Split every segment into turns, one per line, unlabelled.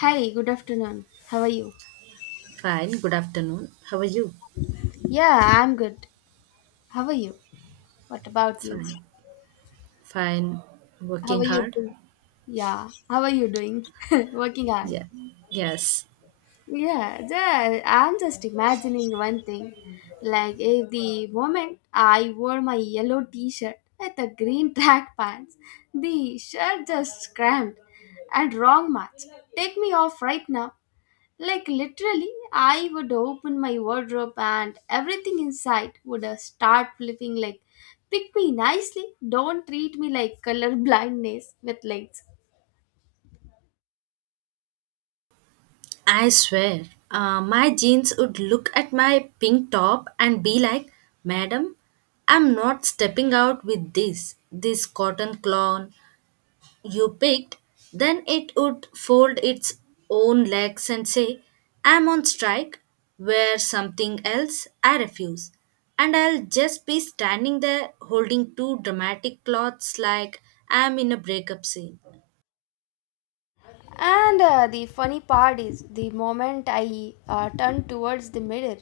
Hi, good afternoon. How are you?
Fine. Good afternoon. How are you?
Yeah, I'm good. How are you? What about you?
Fine. Fine.
How
Working
are you
hard?
doing? Yeah, how are you doing? Working hard.
Yeah. Yes.
I'm just imagining one thing. Like, if the moment I wore my yellow t shirt with the green track pants, the shirt just cramped and wrong match. Take me off right now. Like literally, I would open my wardrobe and everything inside would start flipping like pick me nicely, don't treat me like color blindness with lights.
I swear, my jeans would look at my pink top and be like, Madam, I'm not stepping out with this cotton clown. You picked, then it would fold its own legs and say, I'm on strike, wear something else, I refuse. And I'll just be standing there holding two dramatic cloths like I'm in a breakup scene.
And The funny part is the moment I turn towards the mirror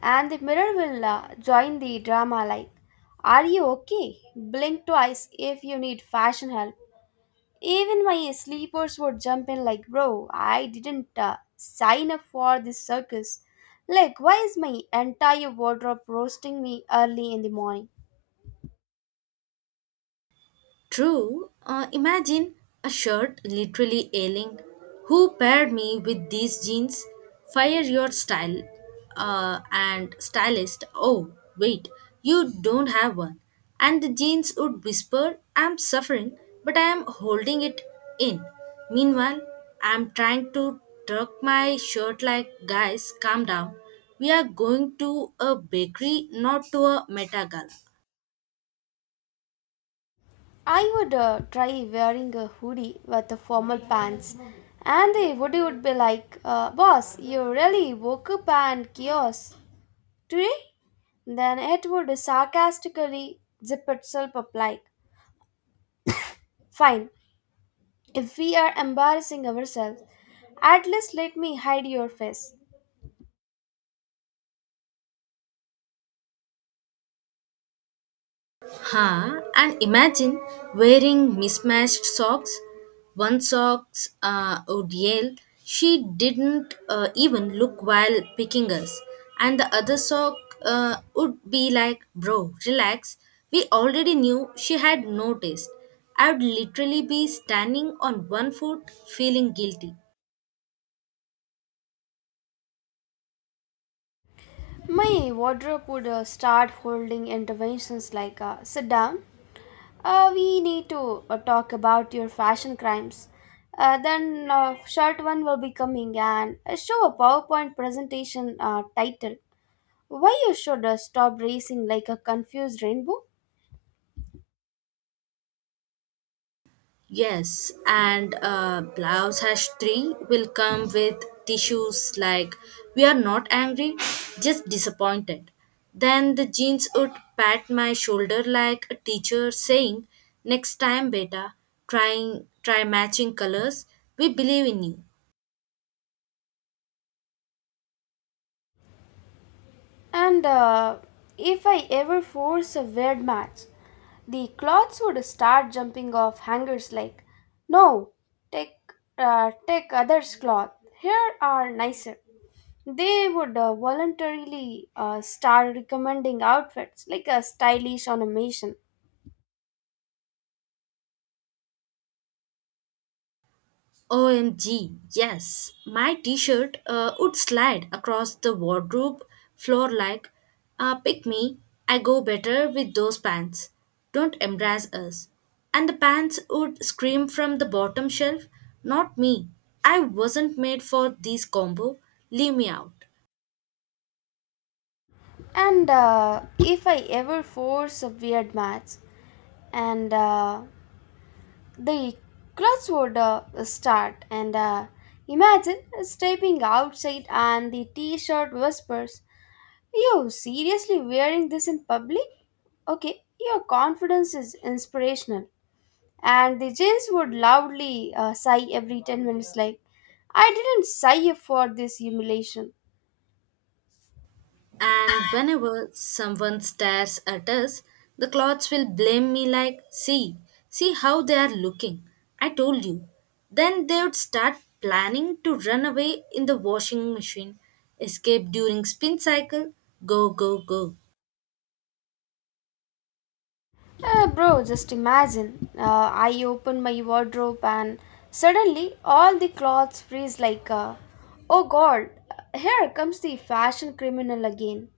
and the mirror will join the drama like are you okay? Blink twice if you need fashion help. Even my sleepers would jump in like, bro, I didn't sign up for this circus. Like, why is my entire wardrobe roasting me early in the morning?
True. Imagine a shirt literally ailing. Who paired me with these jeans? Fire your style and stylist. Oh, wait, you don't have one. And the jeans would whisper, I'm suffering, but I am holding it in. Meanwhile, I'm trying to tuck my shirt like, guys, calm down. We are going to a bakery, not to a meta gala.
I would try wearing a hoodie with the formal pants, and the hoodie would be like, boss, you really woke up and chaos today? Then it would sarcastically zip itself up like, fine, if we are embarrassing ourselves, at least let me hide your face.
Ha, and imagine wearing mismatched socks. One socks would yell, She didn't even look while picking us. And the other sock would be like, Bro, relax. We already knew she had noticed. I would literally be standing on one foot feeling guilty.
My wardrobe would start holding interventions like sit down, we need to talk about your fashion crimes. Then short one will be coming and show a PowerPoint presentation title. Why you should stop racing like a confused rainbow?
Yes, and blouse hash 3 will come with tissues like we are not angry, just disappointed. Then the jeans would pat my shoulder like a teacher saying, Next time, beta, trying try matching colors. We believe in you.
And If I ever force a weird match, the clothes would start jumping off hangers like, no, take, take others' cloth. Here are nicer. They would voluntarily start recommending outfits like a stylish animation.
OMG, yes. My t shirt would slide across the wardrobe floor like, pick me, I go better with those pants. Don't embarrass us. And the pants would scream from the bottom shelf, not me. I wasn't made for this combo. Leave me out.
And if I ever force a weird match, and The clouds would start, and Imagine stepping outside, and the t shirt whispers, you seriously wearing this in public? Okay, your confidence is inspirational. And the jeans would loudly sigh every 10 minutes, like, I didn't sigh for this humiliation.
And whenever someone stares at us, the clothes will blame me like, see, see how they are looking. I told you. Then they would start planning to run away in the washing machine, escape during spin cycle, go, go, go.
Bro, just imagine. I open my wardrobe and suddenly all the clothes freeze like, oh god, here comes the fashion criminal again.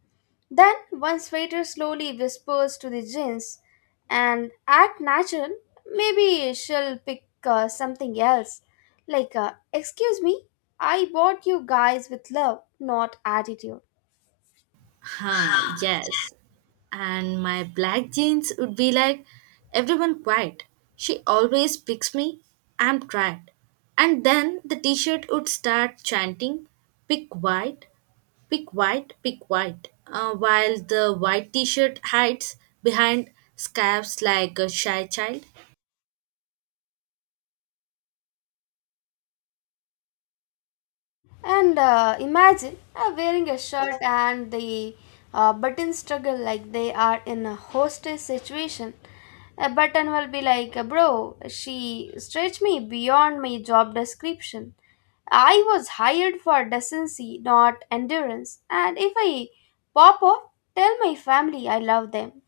Then one sweater slowly whispers to the jeans and act natural. Maybe she'll pick something else. Like, excuse me, I bought you guys with love, not attitude.
Huh, yes. And my black jeans would be like, everyone quiet. She always picks me. I'm tired. And then the t shirt would start chanting, pick white, pick white, pick white, while the white t shirt hides behind scarves like a shy child.
And imagine wearing a shirt and the buttons struggle like they are in a hostage situation. A button will be like, bro, she stretched me beyond my job description. I was hired for decency, not endurance. And if I pop off, tell my family I love them.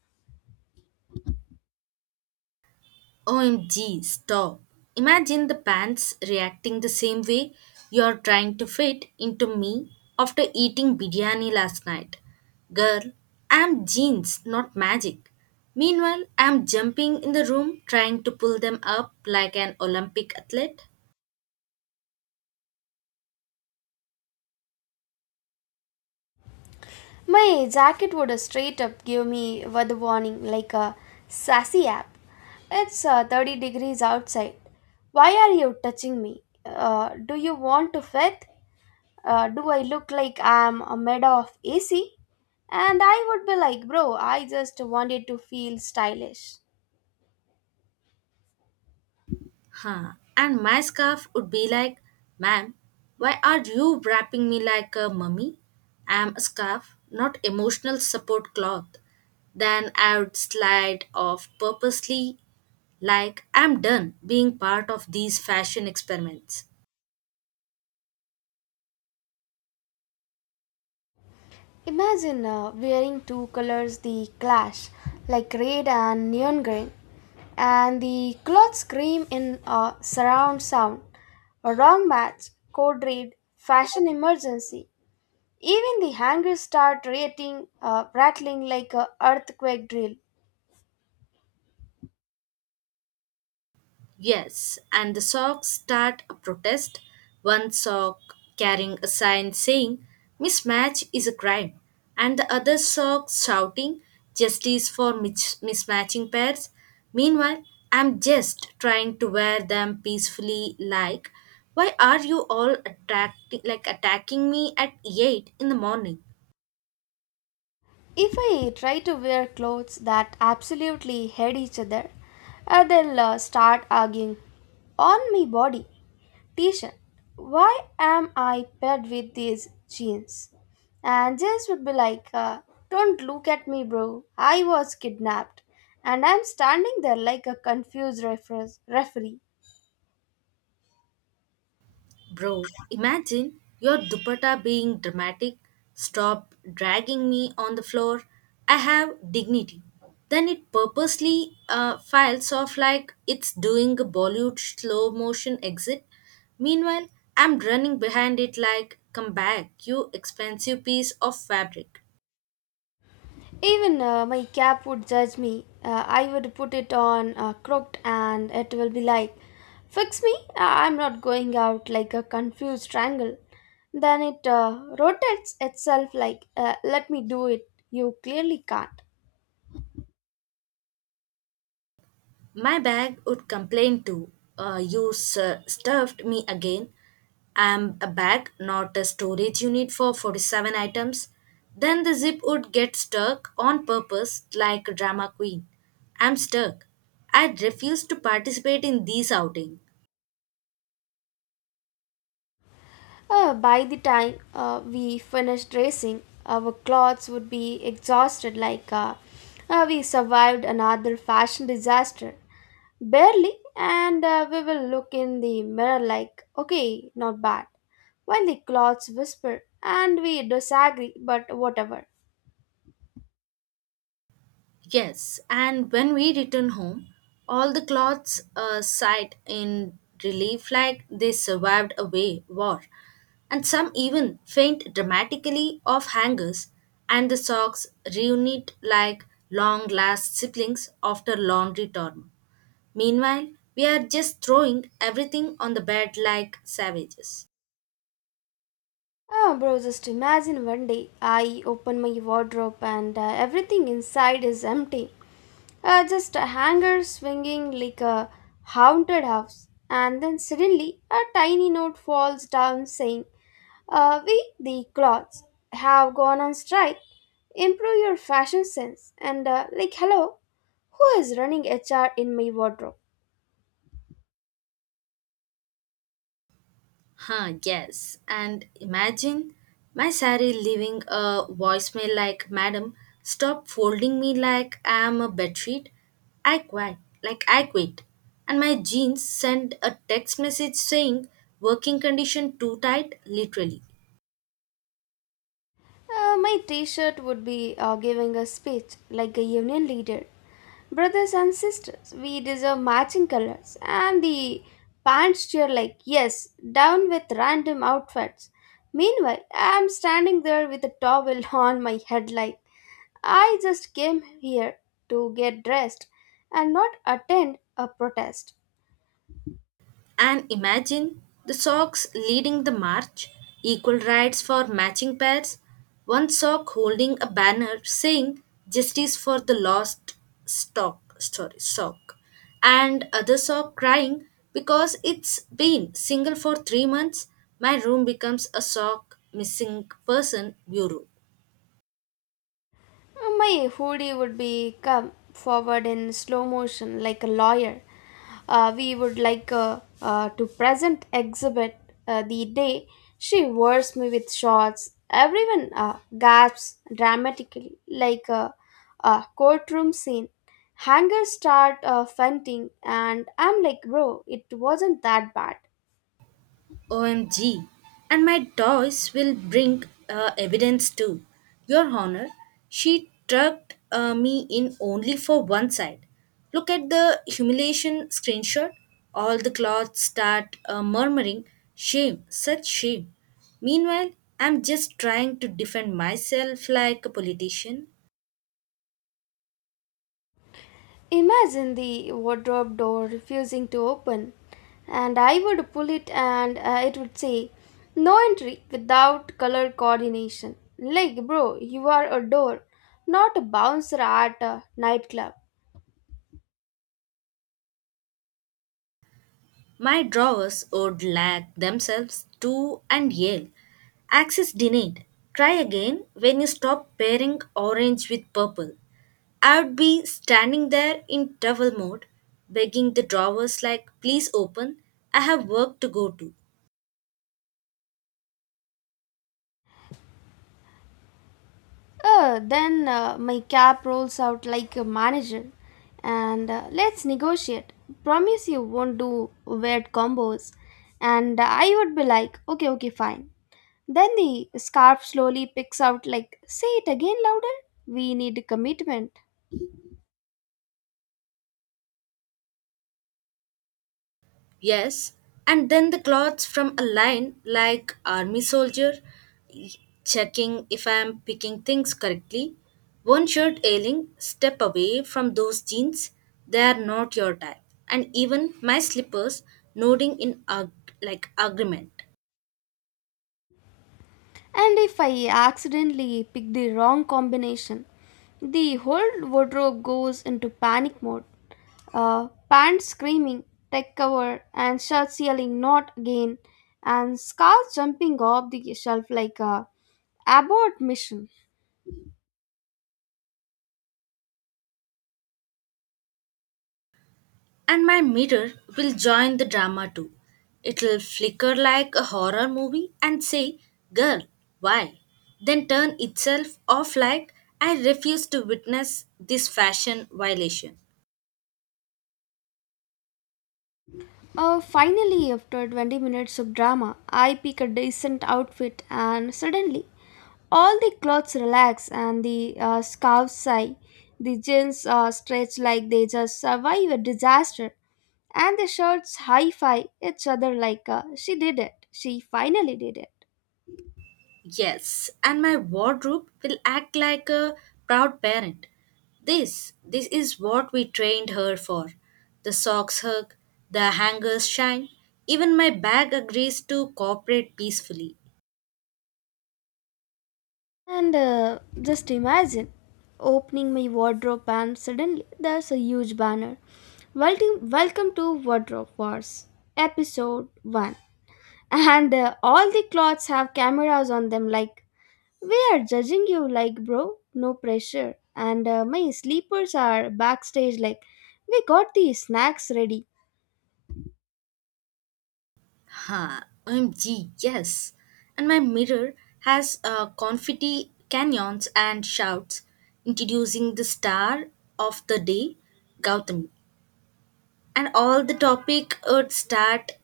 OMG, stop. Imagine the pants reacting the same way you're trying to fit into me after eating biryani last night. Girl, I'm jeans, not magic. Meanwhile, I'm jumping in the room trying to pull them up like an Olympic athlete.
My jacket would straight up give me weather warning like a sassy app. It's 30 degrees outside. Why are you touching me? Do you want to fit? Do I look like I'm a made of AC? And I would be like, bro, I just wanted to feel stylish.
Huh. And my scarf would be like, Ma'am, why are you wrapping me like a mummy? I'm a scarf, not emotional support cloth. Then I would slide off purposely, like I'm done being part of these fashion experiments.
Imagine wearing two colors the clash, like red and neon green, and the clothes scream in a surround sound. A wrong match, code red, fashion emergency. Even the hangers start rattling like a earthquake drill.
Yes, and the socks start a protest. One sock carrying a sign saying mismatch is a crime, and the other sock shouting justice for mismatching pairs. Meanwhile, I'm just trying to wear them peacefully. Like, why are you all attracting, like attacking me at 8 in the morning?
If I try to wear clothes that absolutely hate each other, they'll start arguing on my body. T-shirt, why am I paired with these jeans? And Jess would be like, don't look at me, bro. I was kidnapped. And I'm standing there like a confused referee.
Bro, imagine your dupatta being dramatic. Stop dragging me on the floor. I have dignity. Then it purposely files off like it's doing a Bollywood slow motion exit. Meanwhile, I'm running behind it like, come back, you expensive piece of fabric.
Even my cap would judge me. I would put it on crooked and it will be like, fix me, I'm not going out like a confused triangle. Then it rotates itself like, let me do it, you clearly can't.
My bag would complain too. You sir, stuffed me again. I'm a bag, not a storage unit for 47 items. Then the zip would get stuck on purpose like a drama queen. I'm stuck. I refuse to participate in these outing.
By the time we finished racing, our clothes would be exhausted like we survived another fashion disaster. Barely, and we will look in the mirror like, okay, not bad. While the clothes whisper and we disagree, but whatever.
Yes, and when we return home, all the clothes sighed in relief like they survived a way war, and some even faint dramatically off hangers, and the socks reunite like long lost siblings after laundry term. Meanwhile, we are just throwing everything on the bed like savages.
Oh, bro, just imagine one day I open my wardrobe and everything inside is empty. Just a hanger swinging like a haunted house. And then suddenly a tiny note falls down saying, we, the clothes, have gone on strike. Improve your fashion sense. And, like, hello, who is running HR in my wardrobe?
Huh, yes. And imagine my Sari leaving a voicemail like, Madam, stop folding me like I am a bedsheet. I quit. Like I quit. And my jeans sent a text message saying, working condition too tight, literally.
My t shirt would be giving a speech like a union leader. Brothers and sisters, we deserve matching colors. And the pants cheer like, yes, down with random outfits. Meanwhile, I'm standing there with a towel on my head like, I just came here to get dressed and not attend a protest.
And imagine the socks leading the march, equal rights for matching pairs, one sock holding a banner saying justice for the lost stock sorry sock and other sock crying because it's been single for 3 months. My room becomes a sock missing person bureau.
My hoodie would be come forward in slow motion like a lawyer. We would like to present exhibit the day she wears me with shorts. Everyone gasps dramatically like a courtroom scene. Hangers start fainting, and I'm like, bro, it wasn't that bad.
OMG. And my toys will bring evidence too. Your Honor, she trucked me in only for one side. Look at the humiliation screenshot. All the cloths start murmuring, Shame, such shame. Meanwhile, I'm just trying to defend myself like a politician.
Imagine the wardrobe door refusing to open, and I would pull it and it would say, no entry without color coordination. Like, bro, you are a door, not a bouncer at a nightclub.
My drawers would lag themselves too and yell, Access denied. Try again when you stop pairing orange with purple. I would be standing there in towel mode, begging the drawers like, please open, I have work to go to.
Then my cap rolls out like a manager and let's negotiate. Promise you won't do weird combos. And I would be like, okay, okay, fine. Then the scarf slowly picks out, like, say it again louder. We need commitment.
Yes, and then the clothes from a line like army soldier, checking if I am picking things correctly. One shirt ailing, step away from those jeans, they are not your type. And even my slippers nodding in like agreement.
And if I accidentally pick the wrong combination, the whole wardrobe goes into panic mode. Pants screaming, tech cover, and shirts yelling, not again, and scarves jumping off the shelf like a abort mission.
And my mirror will join the drama too. It'll flicker like a horror movie and say, Girl, why? Then turn itself off like, I refuse to witness this fashion violation.
Finally, after 20 minutes of drama, I pick a decent outfit, and suddenly, all the clothes relax and the scarves sigh. The jeans stretch like they just survive a disaster, and the shirts high five each other like she did it. She finally did it.
Yes, and my wardrobe will act like a proud parent. This is what we trained her for. The socks hug, the hangers shine, even my bag agrees to cooperate peacefully.
And Just imagine opening my wardrobe, and suddenly there's a huge banner. Welcome, welcome to Wardrobe Wars, episode 1. And all the clothes have cameras on them, like, we are judging you, like, bro, no pressure. And my sleepers are backstage, like, we got the snacks ready.
Ha, OMG, yes. And my mirror has confetti canyons and shouts introducing the star of the day, Gautami. And all the topic would start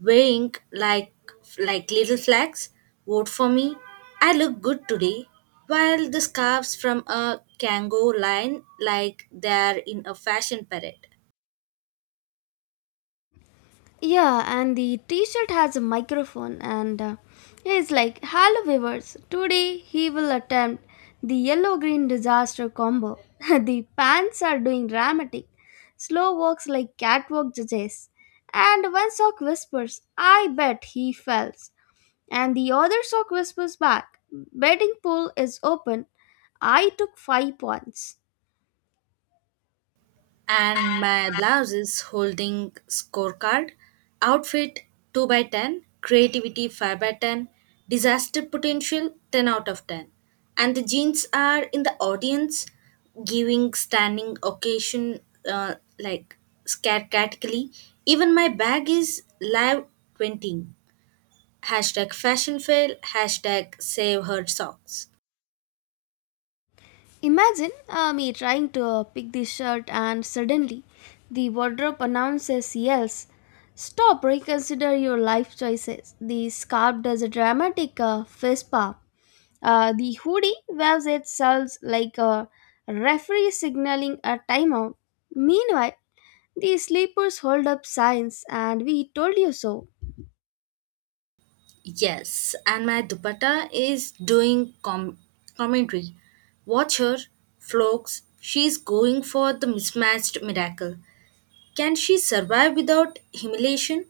weighing like little flags. Vote for me. I look good today. While the scarves from a Kango line like they're in a fashion parade.
Yeah, and the t shirt has a microphone, and it's like, hello, viewers, today he will attempt the yellow green disaster combo. The pants are doing dramatic, slow walks like catwalk judges. And one sock whispers, I bet he fell. And the other sock whispers back, betting pool is open. I took 5 points.
And my blouse is holding scorecard outfit 2 by 10, creativity 5 by 10, disaster potential 10 out of 10. And the jeans are in the audience giving standing occasion like scat category. Even my bag is live 20, hashtag fashion fail, hashtag save her socks.
Imagine me trying to pick this shirt, and suddenly the wardrobe announces yells. Stop, reconsider your life choices. The scarf does a dramatic fist pump. The hoodie waves itself like a referee signaling a timeout. Meanwhile, the sleepers hold up signs, and we told you so.
Yes, and my dupatta is doing commentary. Watch her, Flokes. She's going for the mismatched miracle. Can she survive without humiliation?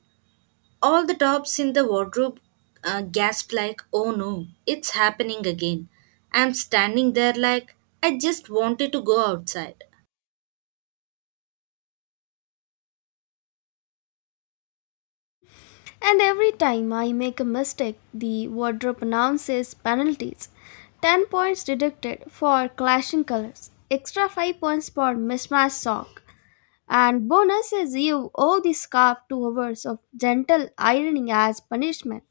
All the tops in the wardrobe gasp like, oh no, it's happening again. I'm standing there like, I just wanted to go outside.
And every time I make a mistake, the wardrobe announces penalties 10 points deducted for clashing colors, extra 5 points for mismatched sock, and bonus is you owe the scarf 2 hours of gentle ironing as punishment.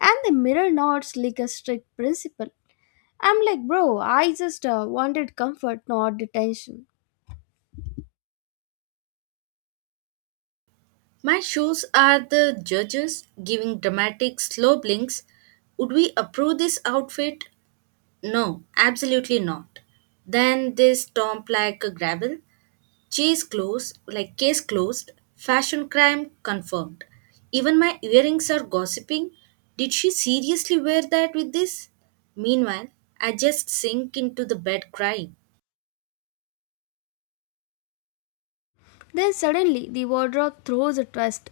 And the mirror nods like a strict principle. I'm like, bro, I just wanted comfort, not detention.
My shoes are the judges giving dramatic slow blinks. Would we approve this outfit? No, absolutely not. Then this stomp like a gravel. Cheese closed, like case closed. Fashion crime confirmed. Even my earrings are gossiping. Did she seriously wear that with this? Meanwhile, I just sink into the bed crying.
Then suddenly the wardrobe throws a twist.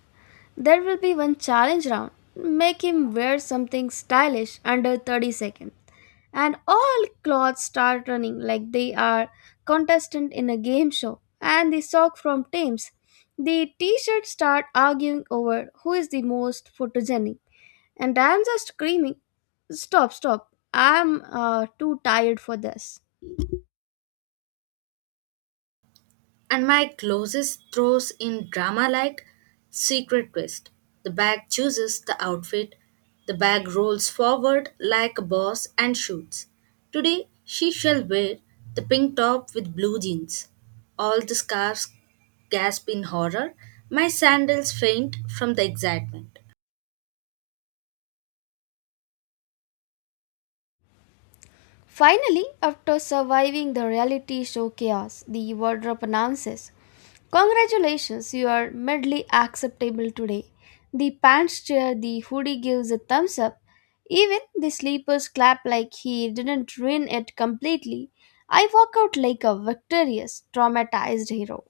There will be one challenge round. Make him wear something stylish under 30 seconds. And all clothes start running like they are contestant in a game show. And the sock from Thames. The t-shirts start arguing over who is the most photogenic. And I'm just screaming, stop, stop. I'm too tired for this.
And my closest throws in drama like Secret Twist. The bag chooses the outfit, the bag rolls forward like a boss and shoots. Today she shall wear the pink top with blue jeans. All the scarves gasp in horror, my sandals faint from the excitement.
Finally, after surviving the reality show chaos, the wardrobe announces, congratulations, you are medley acceptable today. The pants cheer, the hoodie gives a thumbs up. Even the sleepers clap like he didn't ruin it completely. I walk out like a victorious, traumatized hero.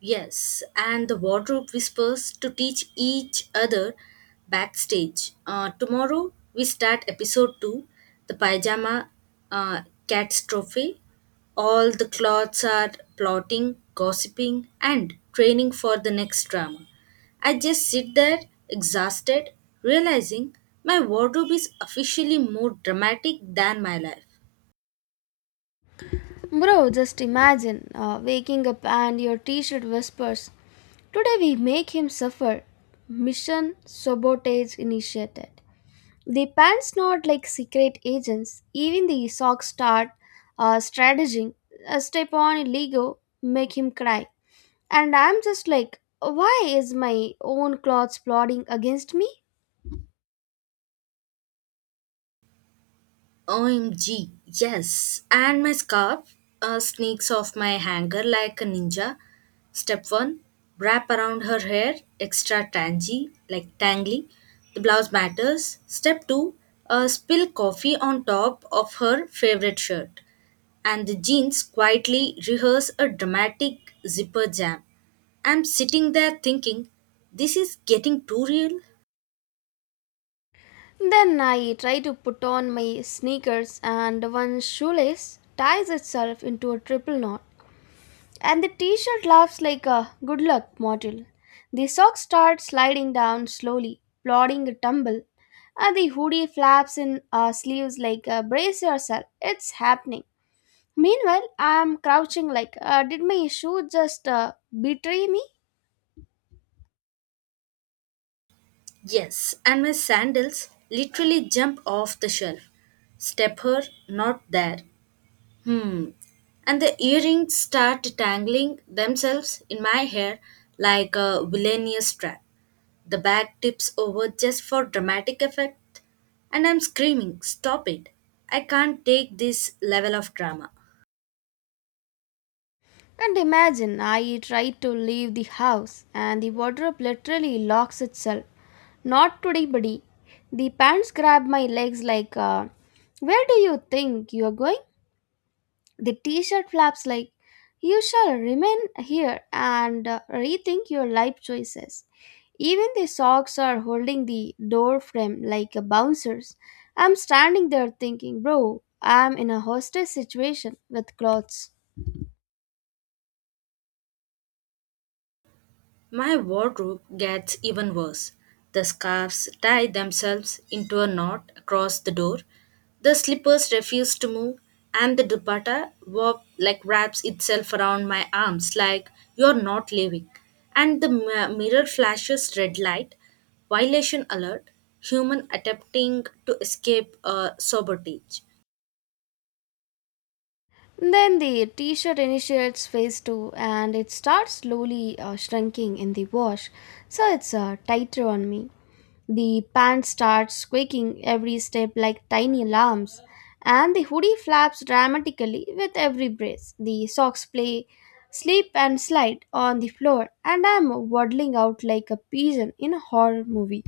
Yes, and the wardrobe whispers to teach each other backstage. Tomorrow we start episode 2, the pajama uh, catastrophe. All the cloths are plotting, gossiping, and training for the next drama. I just sit there exhausted, realizing my wardrobe is officially more dramatic than my life.
Bro, just imagine waking up and your t shirt whispers, today we make him suffer. Mission Sabotage initiated. The pants not like secret agents. Even the socks start strategizing. A step on Lego make him cry. And I'm just like, why is my own clothes plotting against me?
OMG, yes. And my scarf sneaks off my hanger like a ninja. Step one, wrap around her hair, extra tangy, like tangly. The blouse matters. Step two, spill coffee on top of her favorite shirt. And the jeans quietly rehearse a dramatic zipper jam. I'm sitting there thinking, this is getting too real.
Then I try to put on my sneakers, and one shoelace ties itself into a triple knot. And the t shirt laughs like a good luck mortal. The socks start sliding down slowly, plodding a tumble, and the hoodie flaps in our sleeves like brace yourself, it's happening. Meanwhile, I am crouching like, did my shoe just betray me?
Yes, and my sandals literally jump off the shelf. Step her, not there. Hmm. And the earrings start tangling themselves in my hair like a villainous trap. The bag tips over just for dramatic effect, and I'm screaming, Stop it! I can't take this level of drama.
And imagine I try to leave the house and the wardrobe literally locks itself. Not today, buddy. The pants grab my legs like, where do you think you are going? The t shirt flaps like, you shall remain here and rethink your life choices. Even the socks are holding the door frame like a bouncers. I'm standing there thinking, bro, I'm in a hostage situation with clothes.
My wardrobe gets even worse. The scarves tie themselves into a knot across the door, the slippers refuse to move, and the dupatta warp, like wraps itself around my arms like you're not leaving. And the mirror flashes red light, violation alert, human attempting to escape a sabotage.
Then the t shirt initiates phase two and it starts slowly shrinking in the wash, so it's tighter on me. The pants start squeaking every step like tiny alarms, and the hoodie flaps dramatically with every breath. The socks play, slip and slide on the floor, and I'm waddling out like a pigeon in a horror movie.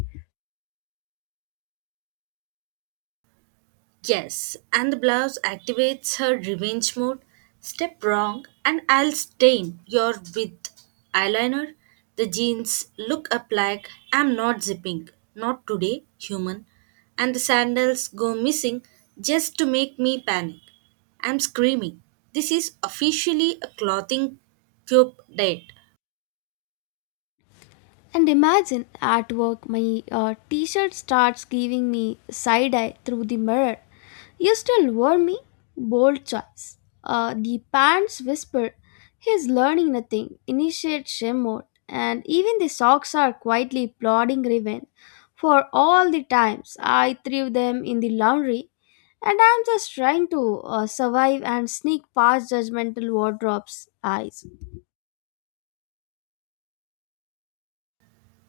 Yes, and the blouse activates her revenge mode. Step wrong, and I'll stain your with eyeliner. The jeans look up like I'm not zipping, not today, human. And the sandals go missing just to make me panic. I'm screaming. This is officially a clothing cube date.
And imagine at work, my t shirt starts giving me side eye through the mirror. You still wore me? Bold choice. The pants whisper, he's learning nothing, initiate shame mode. And even the socks are quietly plotting revenge for all the times I threw them in the laundry. And I'm just trying to survive and sneak past judgmental wardrobe's eyes.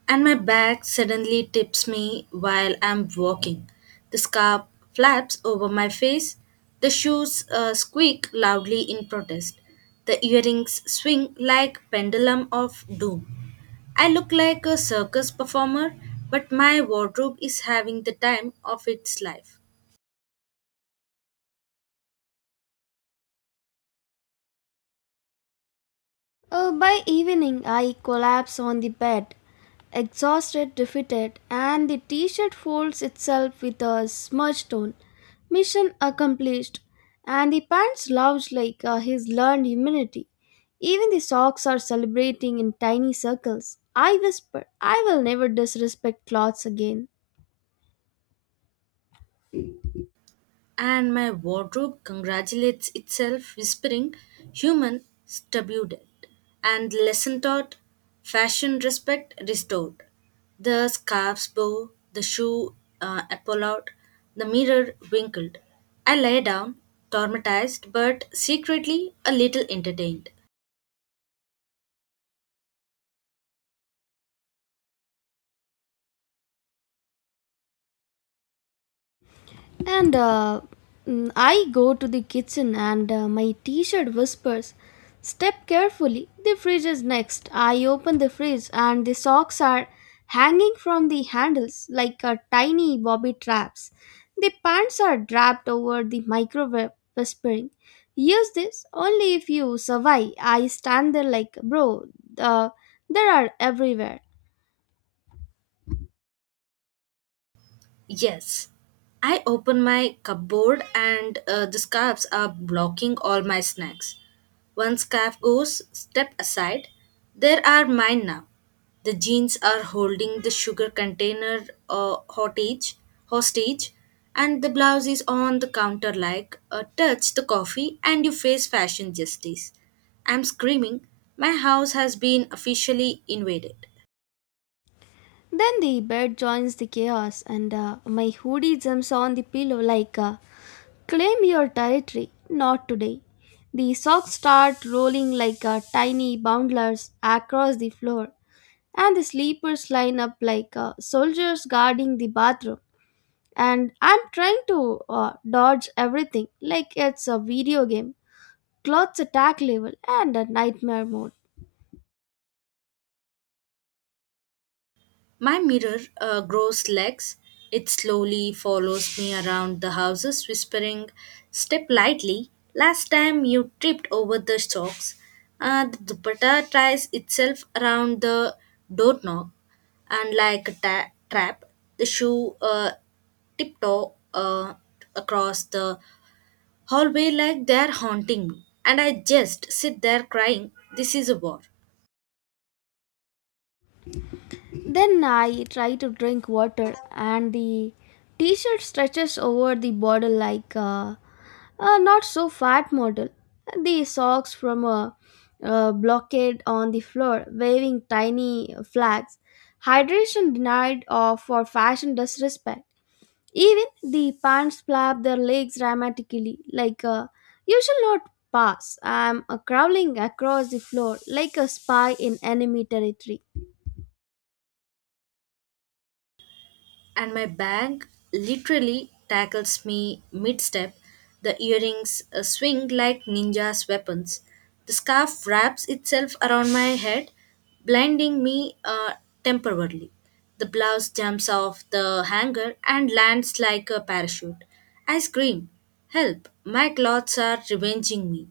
And my back suddenly tips me while I'm walking. The scarf flaps over my face, the shoes squeak loudly in protest, the earrings swing like pendulum of doom. I look like a circus performer, but my wardrobe is having the time of its life.
By evening, I collapse on the bed, exhausted, defeated, and the t shirt folds itself with a smudge tone. Mission accomplished, and the pants slouch like he's learned humility. Even the socks are celebrating in tiny circles. I whisper, I will never disrespect clothes again.
And my wardrobe congratulates itself, whispering, Human stupid. And lesson taught, fashion respect restored. The scarf's bow, the shoe apple out, the mirror winkled. I lay down, traumatized, but secretly a little entertained.
And uh, I go to the kitchen and my t shirt whispers, step carefully, the fridge is next. I open the fridge and the socks are hanging from the handles like a tiny bobby traps. The pants are draped over the microwave, whispering, use this only if you survive. I stand there like, bro, uh, there are everywhere.
Yes. I open my cupboard and the scarves are blocking all my snacks. One scarf goes, step aside. There are mine now. The jeans are holding the sugar container hostage, and the blouse is on the counter like touch the coffee and you face fashion justice. I'm screaming. My house has been officially invaded.
Then the bed joins the chaos, and my hoodie jumps on the pillow like, claim your territory, not today. The socks start rolling like tiny bundlers across the floor, and the sleepers line up like soldiers guarding the bathroom. And I'm trying to dodge everything like it's a video game. Clothes attack level and a nightmare mode.
My mirror grows legs. It slowly follows me around the houses, whispering, Step lightly. Last time you tripped over the socks. The dupatta ties itself around the doorknob, and like a trap, the shoe tiptoe across the hallway like they're haunting me. And I just sit there crying, This is a war.
Then I try to drink water, and the t shirt stretches over the bottle like a not so fat model. The socks from a blockade on the floor, waving tiny flags. Hydration denied or for fashion disrespect. Even the pants flap their legs dramatically, like a, you shall not pass. I'm crawling across the floor like a spy in enemy territory.
And my bank literally tackles me mid step. The earrings swing like ninja's weapons. The scarf wraps itself around my head, blinding me temporarily. The blouse jumps off the hanger and lands like a parachute. I scream, Help! My clothes are revenging me.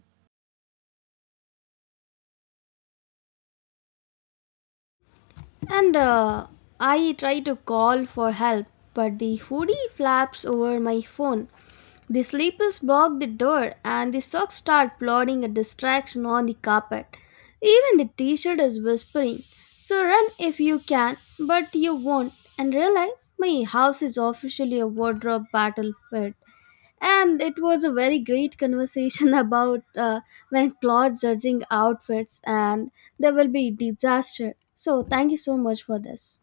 And I try to call for help, but the hoodie flaps over my phone. The sleepers block the door, and the socks start plodding a distraction on the carpet. Even the t shirt is whispering, so run if you can, but you won't. And realize my house is officially a wardrobe battlefield and it was a very great conversation about when clothes judging outfits and there will be disaster so thank you so much for this